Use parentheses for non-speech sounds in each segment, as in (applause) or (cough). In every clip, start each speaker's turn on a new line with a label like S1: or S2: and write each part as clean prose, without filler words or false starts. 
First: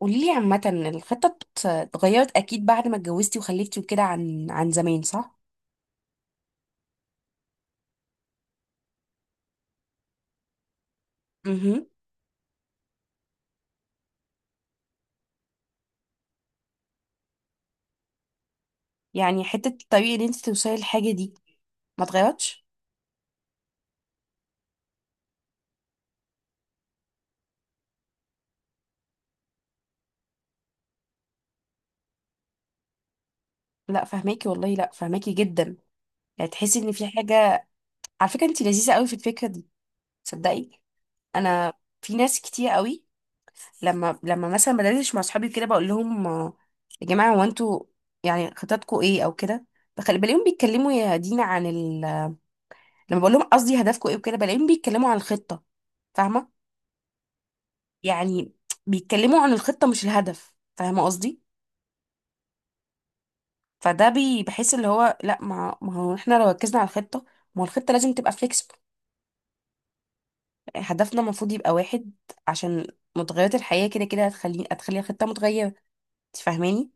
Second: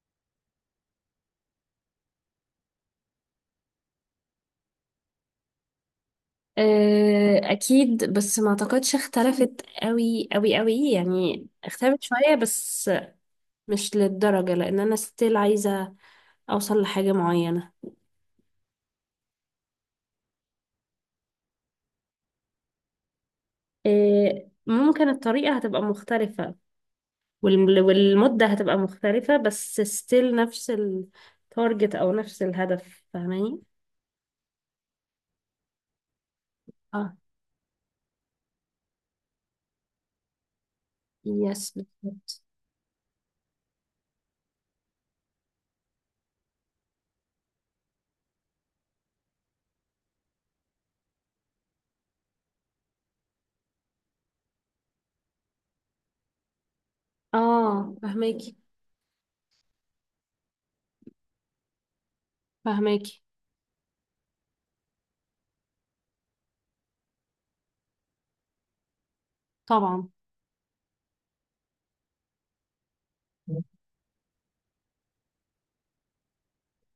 S1: قولي لي عامة. الخطة اتغيرت أكيد بعد ما اتجوزتي وخلفتي وكده عن زمان، صح؟
S2: آه، اكيد. بس ما اعتقدش اختلفت قوي قوي قوي، يعني
S1: امم
S2: اختلفت شوية بس، مش للدرجة، لان انا ستيل عايزة اوصل لحاجة معينة.
S1: يعني حتة الطريقة اللي انت توصلي للحاجة دي ما اتغيرتش؟
S2: آه، ممكن الطريقة هتبقى مختلفة والمدة هتبقى مختلفة، بس ستيل نفس التارجت او نفس الهدف، فاهماني؟
S1: لا فهماكي والله، لا فهماكي جدا. يعني تحسي ان في
S2: اه.
S1: حاجة. على فكرة انت لذيذة قوي في الفكرة دي، تصدقي. انا
S2: يس.
S1: في ناس
S2: بالظبط.
S1: كتير قوي لما مثلا بدردش مع اصحابي كده بقول لهم، يا جماعة هو انتوا يعني خططكم ايه او كده، بخلي بلاقيهم بيتكلموا يا دينا عن لما بقول لهم قصدي هدفكم ايه وكده بلاقيهم بيتكلموا عن الخطة، فاهمة
S2: اه
S1: يعني؟
S2: فهماكي،
S1: بيتكلموا عن الخطة مش الهدف، فاهمة قصدي؟
S2: فهماكي.
S1: فده بحس اللي هو لا، ما هو احنا لو ركزنا على الخطة، ما هو الخطة لازم تبقى فليكسبل.
S2: طبعا.
S1: هدفنا المفروض يبقى واحد، عشان متغيرات الحياة كده هتخلي الخطة متغيرة، انت فاهماني؟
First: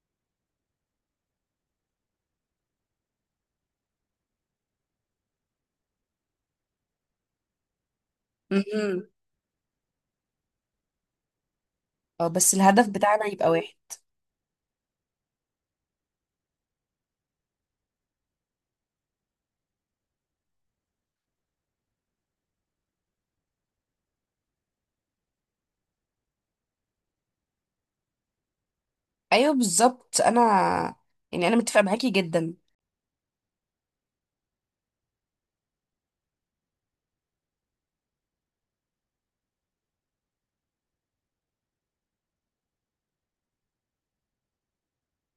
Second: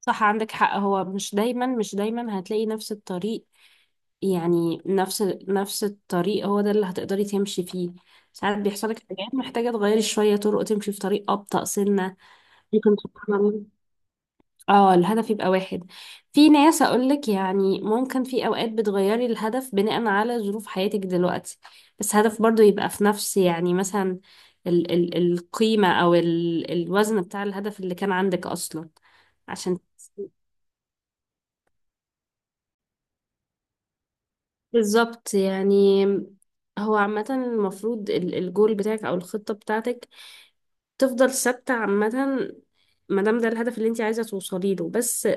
S2: صح، عندك حق. هو مش دايما، مش دايما هتلاقي نفس الطريق، يعني نفس الطريق هو ده اللي هتقدري تمشي فيه. ساعات بيحصلك
S1: مهم.
S2: حاجات محتاجة تغيري شوية طرق، تمشي في طريق أبطأ سنة.
S1: اه بس الهدف
S2: ممكن.
S1: بتاعنا
S2: سبحان
S1: يبقى
S2: الله.
S1: واحد.
S2: اه الهدف يبقى واحد. في ناس أقولك يعني ممكن في أوقات بتغيري الهدف بناء على ظروف حياتك دلوقتي، بس هدف برضو يبقى في نفس، يعني مثلا ال القيمة، أو الوزن بتاع الهدف اللي كان عندك أصلا،
S1: ايوه
S2: عشان.
S1: بالظبط انا، يعني انا متفقة معاكي جدا.
S2: بالظبط يعني. هو عامة المفروض الجول بتاعك أو الخطة بتاعتك تفضل ثابتة عامة، ما دام ده الهدف اللي انت عايزة توصلي له، بس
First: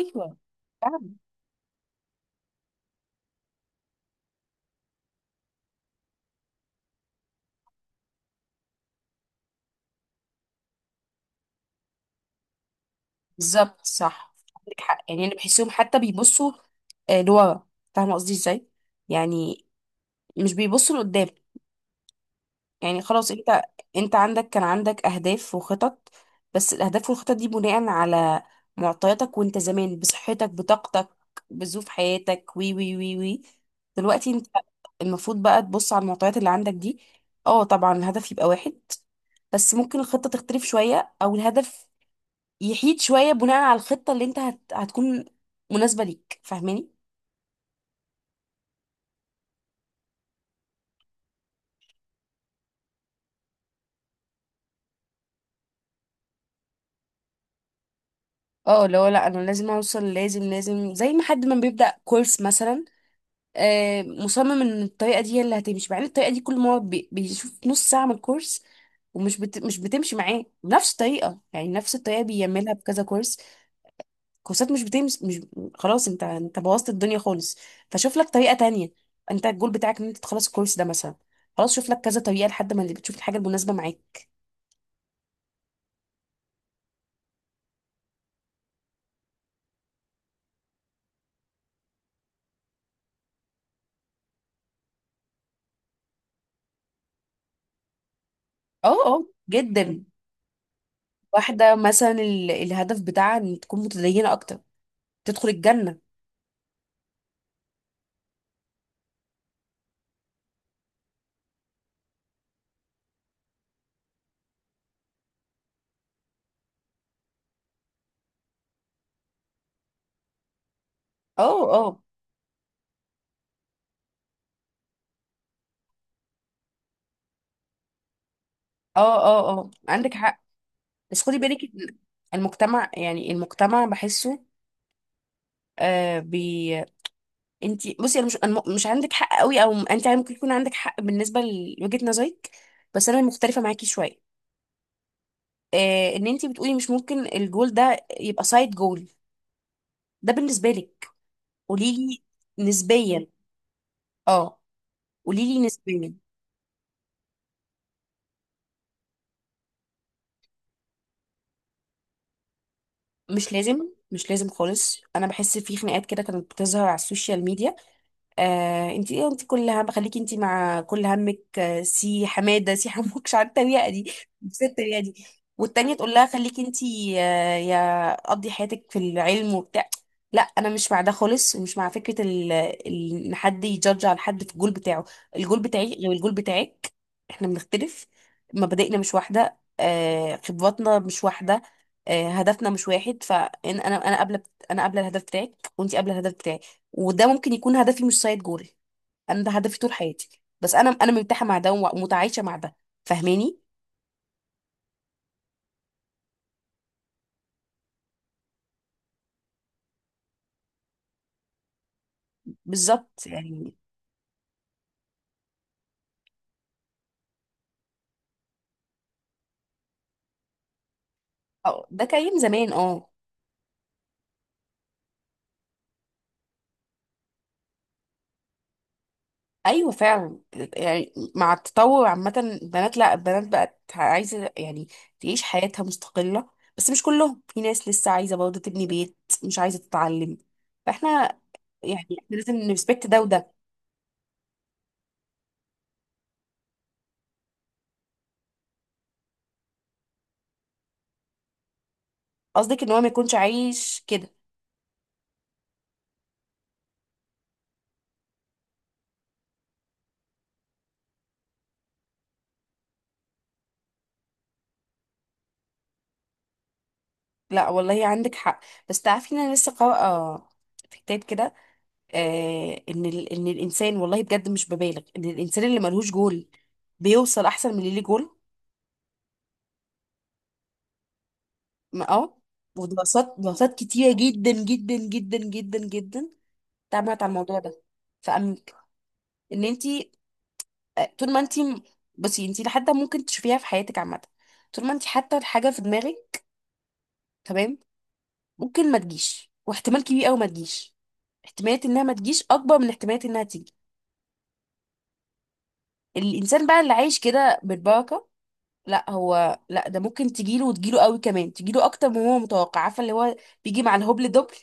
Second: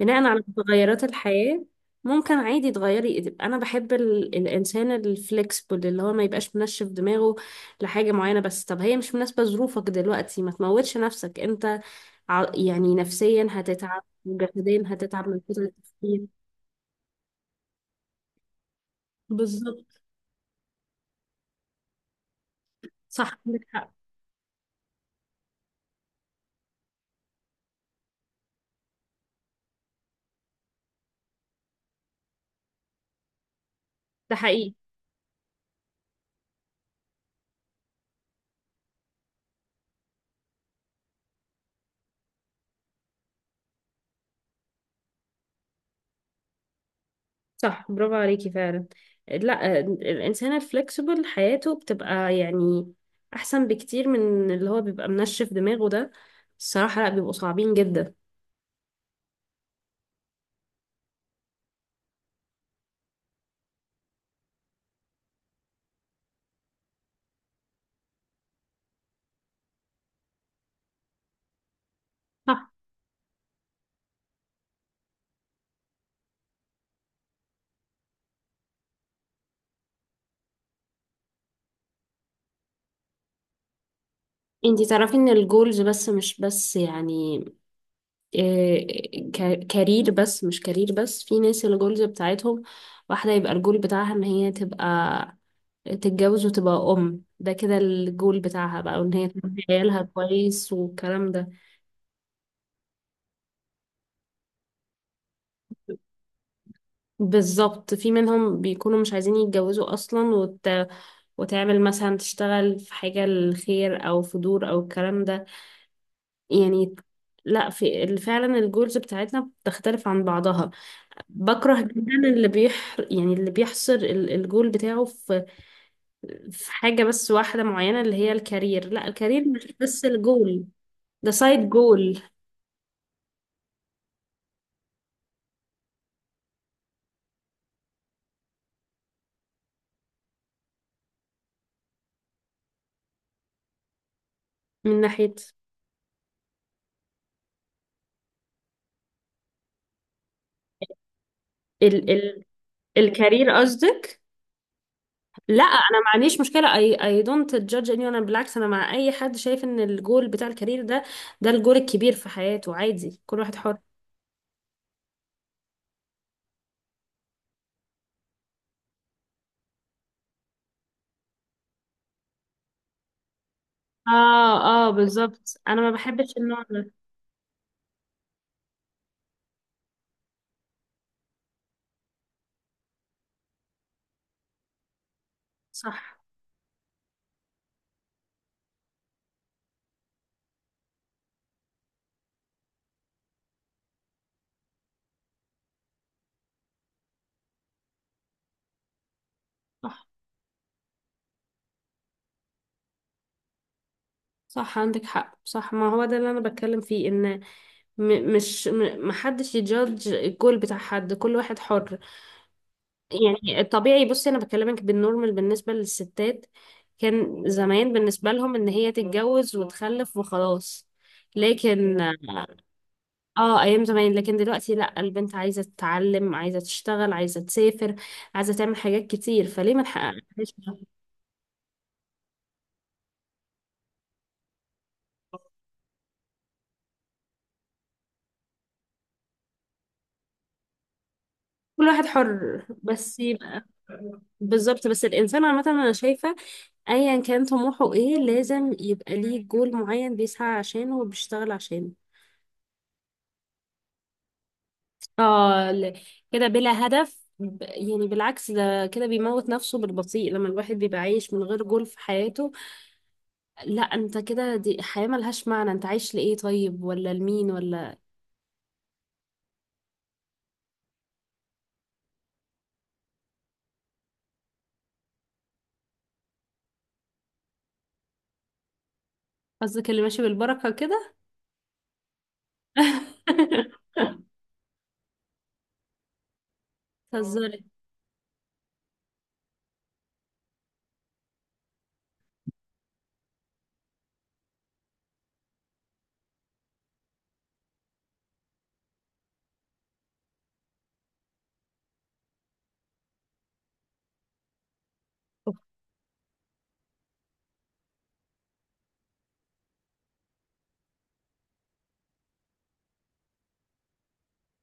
S2: بناء على تغيرات
S1: فعلا.
S2: الحياة ممكن عادي تغيري تبقى. أنا بحب الإنسان الفلكسبل، اللي هو ما يبقاش منشف دماغه لحاجة معينة. بس طب هي مش مناسبة ظروفك دلوقتي، ما تموتش نفسك انت. يعني نفسيا
S1: بالظبط،
S2: هتتعب،
S1: صح عندك
S2: وجسديا
S1: حق. يعني
S2: هتتعب
S1: انا
S2: من كتر
S1: بحسهم حتى
S2: التفكير.
S1: بيبصوا لورا. فاهمة قصدي ازاي يعني؟
S2: بالظبط.
S1: مش بيبصوا لقدام. يعني خلاص
S2: صح
S1: انت،
S2: عندك حق.
S1: عندك كان عندك اهداف وخطط، بس الاهداف والخطط دي بناء على معطياتك وانت زمان، بصحتك بطاقتك بظروف حياتك وي. دلوقتي
S2: ده
S1: انت
S2: حقيقي.
S1: المفروض بقى تبص على المعطيات اللي عندك دي. اه طبعا الهدف يبقى واحد، بس ممكن الخطة تختلف شوية او الهدف يحيد شوية بناء على الخطة اللي انت هتكون مناسبة ليك، فاهماني؟
S2: صح، برافو عليكي فعلا. لا الإنسان الفلكسبل حياته بتبقى يعني أحسن بكتير من اللي هو بيبقى منشف دماغه ده. الصراحة لا، بيبقوا صعبين جدا.
S1: اه اللي هو لا انا لازم اوصل، لازم زي ما حد ما بيبدأ كورس مثلا مصمم ان الطريقه دي هي اللي هتمشي، مع ان الطريقه دي كل ما هو بيشوف نص ساعه من الكورس ومش مش بتمشي معاه بنفس الطريقه، يعني نفس الطريقه
S2: صح.
S1: بيعملها بكذا كورس، كورسات مش بتمشي. مش خلاص انت، بوظت الدنيا خالص، فشوف لك طريقه تانية. انت الجول بتاعك ان انت تخلص الكورس ده مثلا، خلاص شوف لك كذا طريقه لحد ما اللي بتشوف الحاجه المناسبه معاك.
S2: انتي تعرفي ان الجولز بس، مش بس يعني إيه كارير، بس مش كارير بس. في ناس الجولز بتاعتهم واحدة، يبقى الجول بتاعها ان هي تبقى تتجوز وتبقى أم، ده كده الجول بتاعها
S1: اه
S2: بقى، وان
S1: اه
S2: هي تربي عيالها
S1: جدا.
S2: كويس والكلام ده.
S1: واحده مثلا الهدف بتاعها ان تكون متدينه اكتر، تدخل الجنه.
S2: بالظبط. في منهم بيكونوا مش عايزين يتجوزوا أصلا، وتعمل مثلا، تشتغل في حاجة للخير أو في دور أو الكلام ده يعني. لا في فعلا الجولز بتاعتنا بتختلف عن بعضها.
S1: اه
S2: بكره
S1: اه
S2: جدا اللي بيح يعني اللي بيحصر الجول بتاعه في في حاجة بس واحدة معينة، اللي هي الكارير. لا،
S1: اه.
S2: الكارير
S1: اه اه
S2: مش بس
S1: عندك حق،
S2: الجول،
S1: بس
S2: ده
S1: خدي بالك
S2: سايد
S1: إن
S2: جول.
S1: المجتمع، يعني المجتمع بحسه آه بي، انت بصي انا مش مش عندك حق قوي، او انت يعني ممكن يكون عندك حق بالنسبه لوجهه نظرك، بس انا مختلفه معاكي شويه.
S2: من ناحية
S1: آه ان انت بتقولي مش ممكن الجول ده يبقى سايد جول، ده بالنسبه لك. قولي
S2: ال...
S1: لي
S2: ال...
S1: نسبيا.
S2: الكارير قصدك؟
S1: اه، قولي
S2: لا،
S1: لي
S2: انا ما
S1: نسبيا.
S2: عنديش مشكله. اي دونت جادج. اني انا بالعكس انا مع اي حد شايف ان الجول بتاع الكارير ده، ده الجول الكبير في حياته. عادي، كل
S1: مش
S2: واحد حر.
S1: لازم، مش لازم خالص. انا بحس في خناقات كده كانت بتظهر على السوشيال ميديا، آه انت ايه، انت كل هم، خليكي انت مع كل همك، سي حماده سي حموك، مش عارفه التريقه دي. بس
S2: اه اه،
S1: التريقه دي
S2: بالظبط، انا ما
S1: والتانيه تقول لها
S2: بحبش
S1: خليكي
S2: النوع
S1: انت،
S2: ده.
S1: يا قضي حياتك في العلم وبتاع. لا انا مش مع ده خالص، ومش مع فكره ان حد يجادج على حد في الجول بتاعه. الجول بتاعي
S2: صح.
S1: غير الجول بتاعك، احنا بنختلف، مبادئنا مش واحده، خبراتنا مش واحده، هدفنا مش واحد. فانا انا قابله، انا قابله الهدف بتاعك، وانت قابله الهدف بتاعك، وده ممكن يكون هدفي مش سايد جول، انا ده هدفي طول
S2: صح.
S1: حياتي، بس انا مرتاحه مع ده ومتعايشه مع ده، فاهماني؟
S2: صح، عندك حق. صح، ما هو ده اللي انا بتكلم فيه، ان م مش م محدش يجادج الجول بتاع حد، كل واحد حر
S1: بالظبط
S2: يعني.
S1: يعني.
S2: الطبيعي، بصي انا بكلمك بالنورمال بالنسبه للستات، كان زمان بالنسبه لهم ان هي تتجوز وتخلف وخلاص،
S1: اه
S2: لكن.
S1: ده كان زمان اه.
S2: اه، ايام زمان. لكن دلوقتي لا، البنت عايزه تتعلم، عايزه تشتغل، عايزه تسافر، عايزه تعمل حاجات كتير، فليه ما
S1: ايوه فعلا،
S2: نحققهاش ده؟
S1: يعني مع التطور عامه البنات، لا البنات بقت عايزه يعني تعيش حياتها مستقله، بس مش كلهم، في ناس لسه عايزه برضه تبني بيت، مش عايزه تتعلم. فاحنا
S2: كل
S1: يعني
S2: واحد
S1: احنا لازم
S2: حر،
S1: نرسبكت
S2: بس
S1: ده وده.
S2: يبقى. بالظبط. بس الانسان عامه انا شايفه ايا كان طموحه ايه لازم يبقى ليه جول معين بيسعى عشانه وبيشتغل عشانه.
S1: قصدك ان هو ما يكونش عايش كده.
S2: اه ل- كده بلا هدف، يعني بالعكس، ده كده بيموت نفسه بالبطيء لما الواحد بيبقى عايش من غير جول في حياته. لا انت كده، دي حياة ملهاش معنى. انت عايش لإيه طيب، ولا لمين،
S1: لا
S2: ولا.
S1: والله عندك حق. بس تعرفي ان انا لسه قارئه في كتاب كده آه ان ان الانسان، والله بجد مش ببالغ، ان الانسان اللي ملهوش جول بيوصل احسن من اللي ليه جول.
S2: قصدك اللي ماشي بالبركة كده.
S1: اه. ودراسات، دراسات
S2: (laughs)
S1: كتيره جدا جدا جدا جدا جدا اتعملت على الموضوع
S2: تهزري.
S1: ده. فأمك ان انت، طول ما انت بصي، انت لحد ممكن تشوفيها في حياتك عامه، طول ما انت حاطه الحاجه في دماغك، تمام، ممكن ما تجيش، واحتمال كبير قوي ما تجيش، احتماليه انها ما تجيش اكبر من احتماليه انها تيجي. الانسان بقى اللي عايش كده بالبركه، لا هو لا، ده ممكن تجيله وتجيله قوي، كمان تجيله اكتر من هو متوقع، عارفه اللي هو بيجي مع الهبل دبل.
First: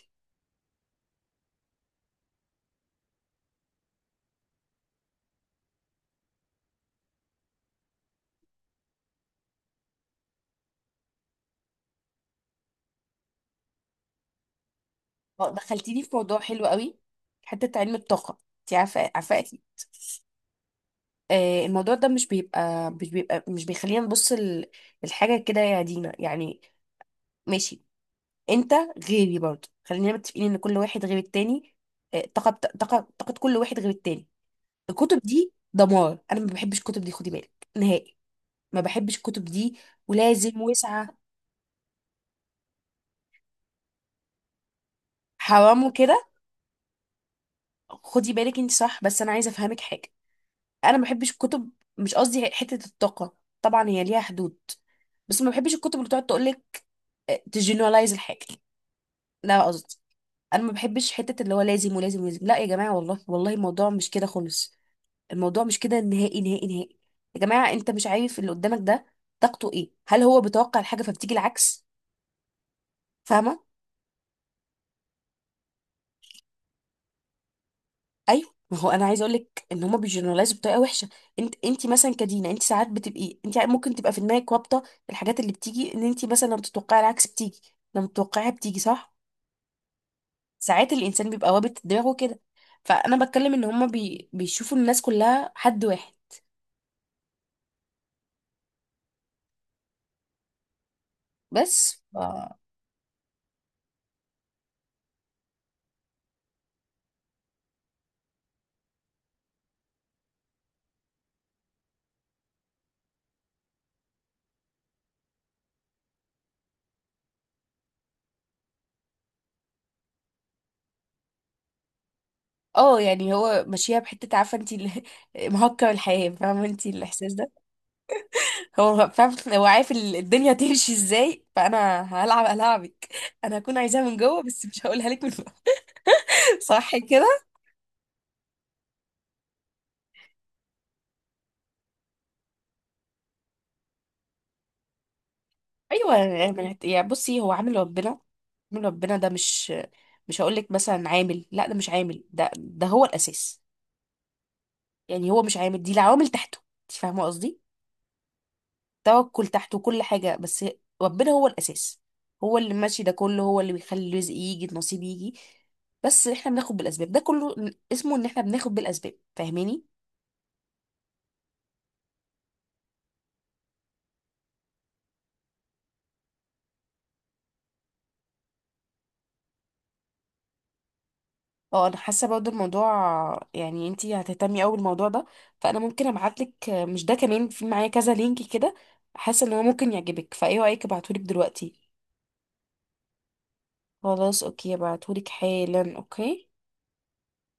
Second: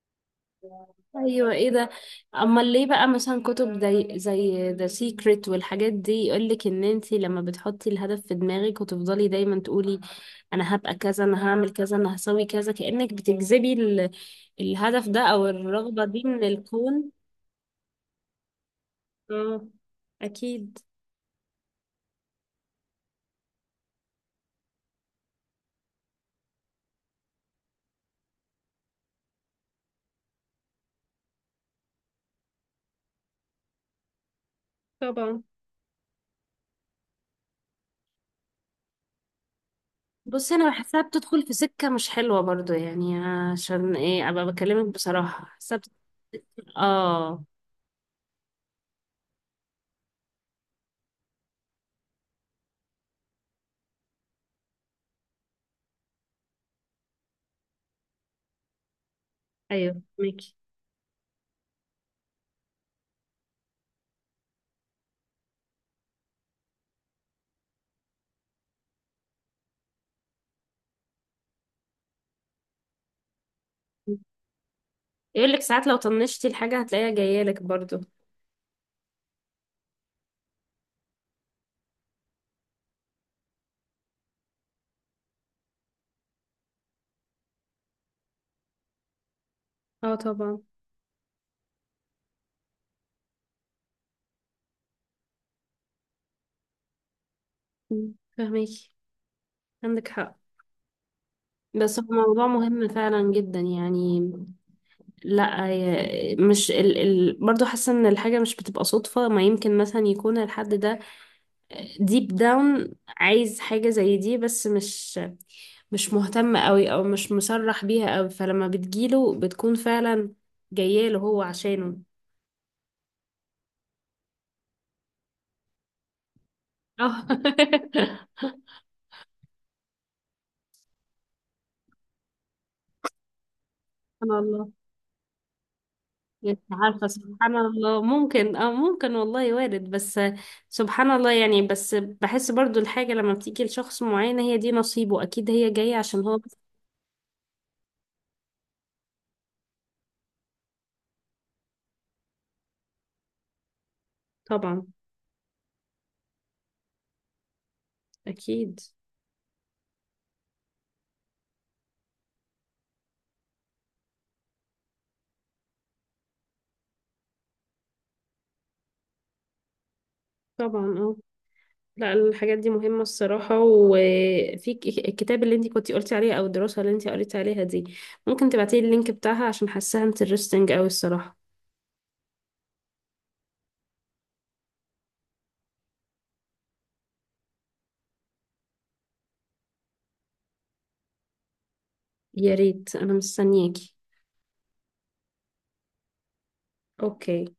S2: ايوه ايه ده. امال ليه بقى مثلا كتب زي ذا سيكريت والحاجات دي، يقولك ان انتي لما بتحطي الهدف في دماغك وتفضلي دايما تقولي انا هبقى كذا، انا هعمل كذا، انا هسوي كذا، كأنك بتجذبي الهدف ده او
S1: دخلتيني
S2: الرغبة
S1: في
S2: دي
S1: موضوع
S2: من
S1: حلو قوي.
S2: الكون.
S1: حته علم الطاقه، انت عارفه، عارفه اكيد.
S2: اه. اكيد.
S1: آه الموضوع ده مش بيبقى مش بيخلينا نبص الحاجه كده يا دينا، يعني ماشي. انت غيري برضه، خلينا متفقين ان كل واحد غير التاني، طاقه طاقه كل واحد غير التاني. الكتب
S2: طبعا.
S1: دي دمار، انا ما بحبش الكتب دي، خدي بالك نهائي ما بحبش الكتب دي،
S2: بصي
S1: ولازم
S2: انا بحسها
S1: وسعه
S2: بتدخل في سكة مش حلوة برضو، يعني عشان ايه ابقى بكلمك بصراحة،
S1: حرام وكده.
S2: اه.
S1: خدي بالك، انت صح، بس انا عايزه افهمك حاجه. انا ما بحبش الكتب، مش قصدي حته الطاقه، طبعا هي ليها حدود، بس ما بحبش الكتب اللي تقعد تقول لك تجنرالايز الحاجه. لا قصدي
S2: ايوه ميكي.
S1: انا ما بحبش حته اللي هو لازم ولازم. لا يا جماعه، والله والله الموضوع مش كده خالص، الموضوع مش كده، نهائي. يا جماعه انت مش عارف اللي قدامك ده طاقته ايه، هل هو بيتوقع الحاجه فبتيجي العكس، فاهمه؟
S2: يقول لك ساعات لو طنشتي الحاجة هتلاقيها جاية لك برضو.
S1: ايوه ما هو انا عايزه اقول لك ان هما بيجنرالايزوا بطريقه وحشه. انت، مثلا كدينا، انت ساعات بتبقي، انت ممكن تبقى في دماغك رابطه الحاجات اللي بتيجي، ان انت مثلا لما بتتوقعي العكس بتيجي، لما بتتوقعيها بتيجي، صح؟
S2: اه طبعا.
S1: ساعات الانسان بيبقى رابط دماغه كده. فانا بتكلم ان هما بيشوفوا الناس كلها حد واحد.
S2: مم، فهميكي. عندك حق. بس
S1: بس
S2: هو موضوع مهم فعلا جدا يعني. لا مش برضو حاسة ان الحاجة مش بتبقى صدفة. ما يمكن مثلا يكون الحد ده ديب داون عايز حاجة زي دي، بس مش مهتم قوي، او مش مصرح بيها قوي، فلما بتجيله بتكون فعلا جاية له هو عشانه.
S1: اه يعني هو ماشيها بحته، عارفه انت (laughs) مهكر الحياه، فاهمه انت
S2: اه.
S1: الاحساس ده؟
S2: (laughs)
S1: هو فاهم، هو عارف الدنيا تمشي ازاي، فانا هلعب العبك، انا هكون عايزاها من
S2: سبحان
S1: جوه بس
S2: الله.
S1: مش هقولها لك من.
S2: مش
S1: صح
S2: عارفة،
S1: كده.
S2: سبحان الله. ممكن، اه ممكن والله وارد. بس سبحان الله يعني. بس بحس برضو الحاجة لما بتيجي لشخص معين، هي دي نصيبه أكيد، هي جاية
S1: ايوه
S2: عشان
S1: يعني، يعني بصي هو عامل ربنا، عامل ربنا ده مش، مش هقول لك مثلا عامل، لا ده مش عامل، ده ده هو الاساس،
S2: طبعا.
S1: يعني هو مش عامل دي العوامل تحته، انت فاهمه قصدي؟
S2: أكيد.
S1: توكل تحته كل حاجه، بس ربنا هو الاساس، هو اللي ماشي ده كله، هو اللي بيخلي الرزق يجي النصيب يجي، بس احنا بناخد بالاسباب ده كله، اسمه ان احنا بناخد بالاسباب، فاهماني؟
S2: طبعا. اه. لا الحاجات دي مهمة الصراحة. وفي الكتاب اللي انتي كنتي قلتي عليه، أو الدراسة اللي انتي قريتي عليها دي، ممكن تبعتيلي اللينك بتاعها؟ عشان حاساها انترستنج أوي الصراحة.
S1: اه انا حاسه برضه الموضوع، يعني انتي هتهتمي قوي بالموضوع ده، فانا ممكن ابعتلك، مش ده كمان في معايا كذا لينك كده، حاسه ان هو ممكن يعجبك، فايه رايك ابعتهولك دلوقتي؟
S2: يا ريت، أنا مستنياكي.
S1: خلاص اوكي، ابعتهولك حالا، اوكي.
S2: أوكي.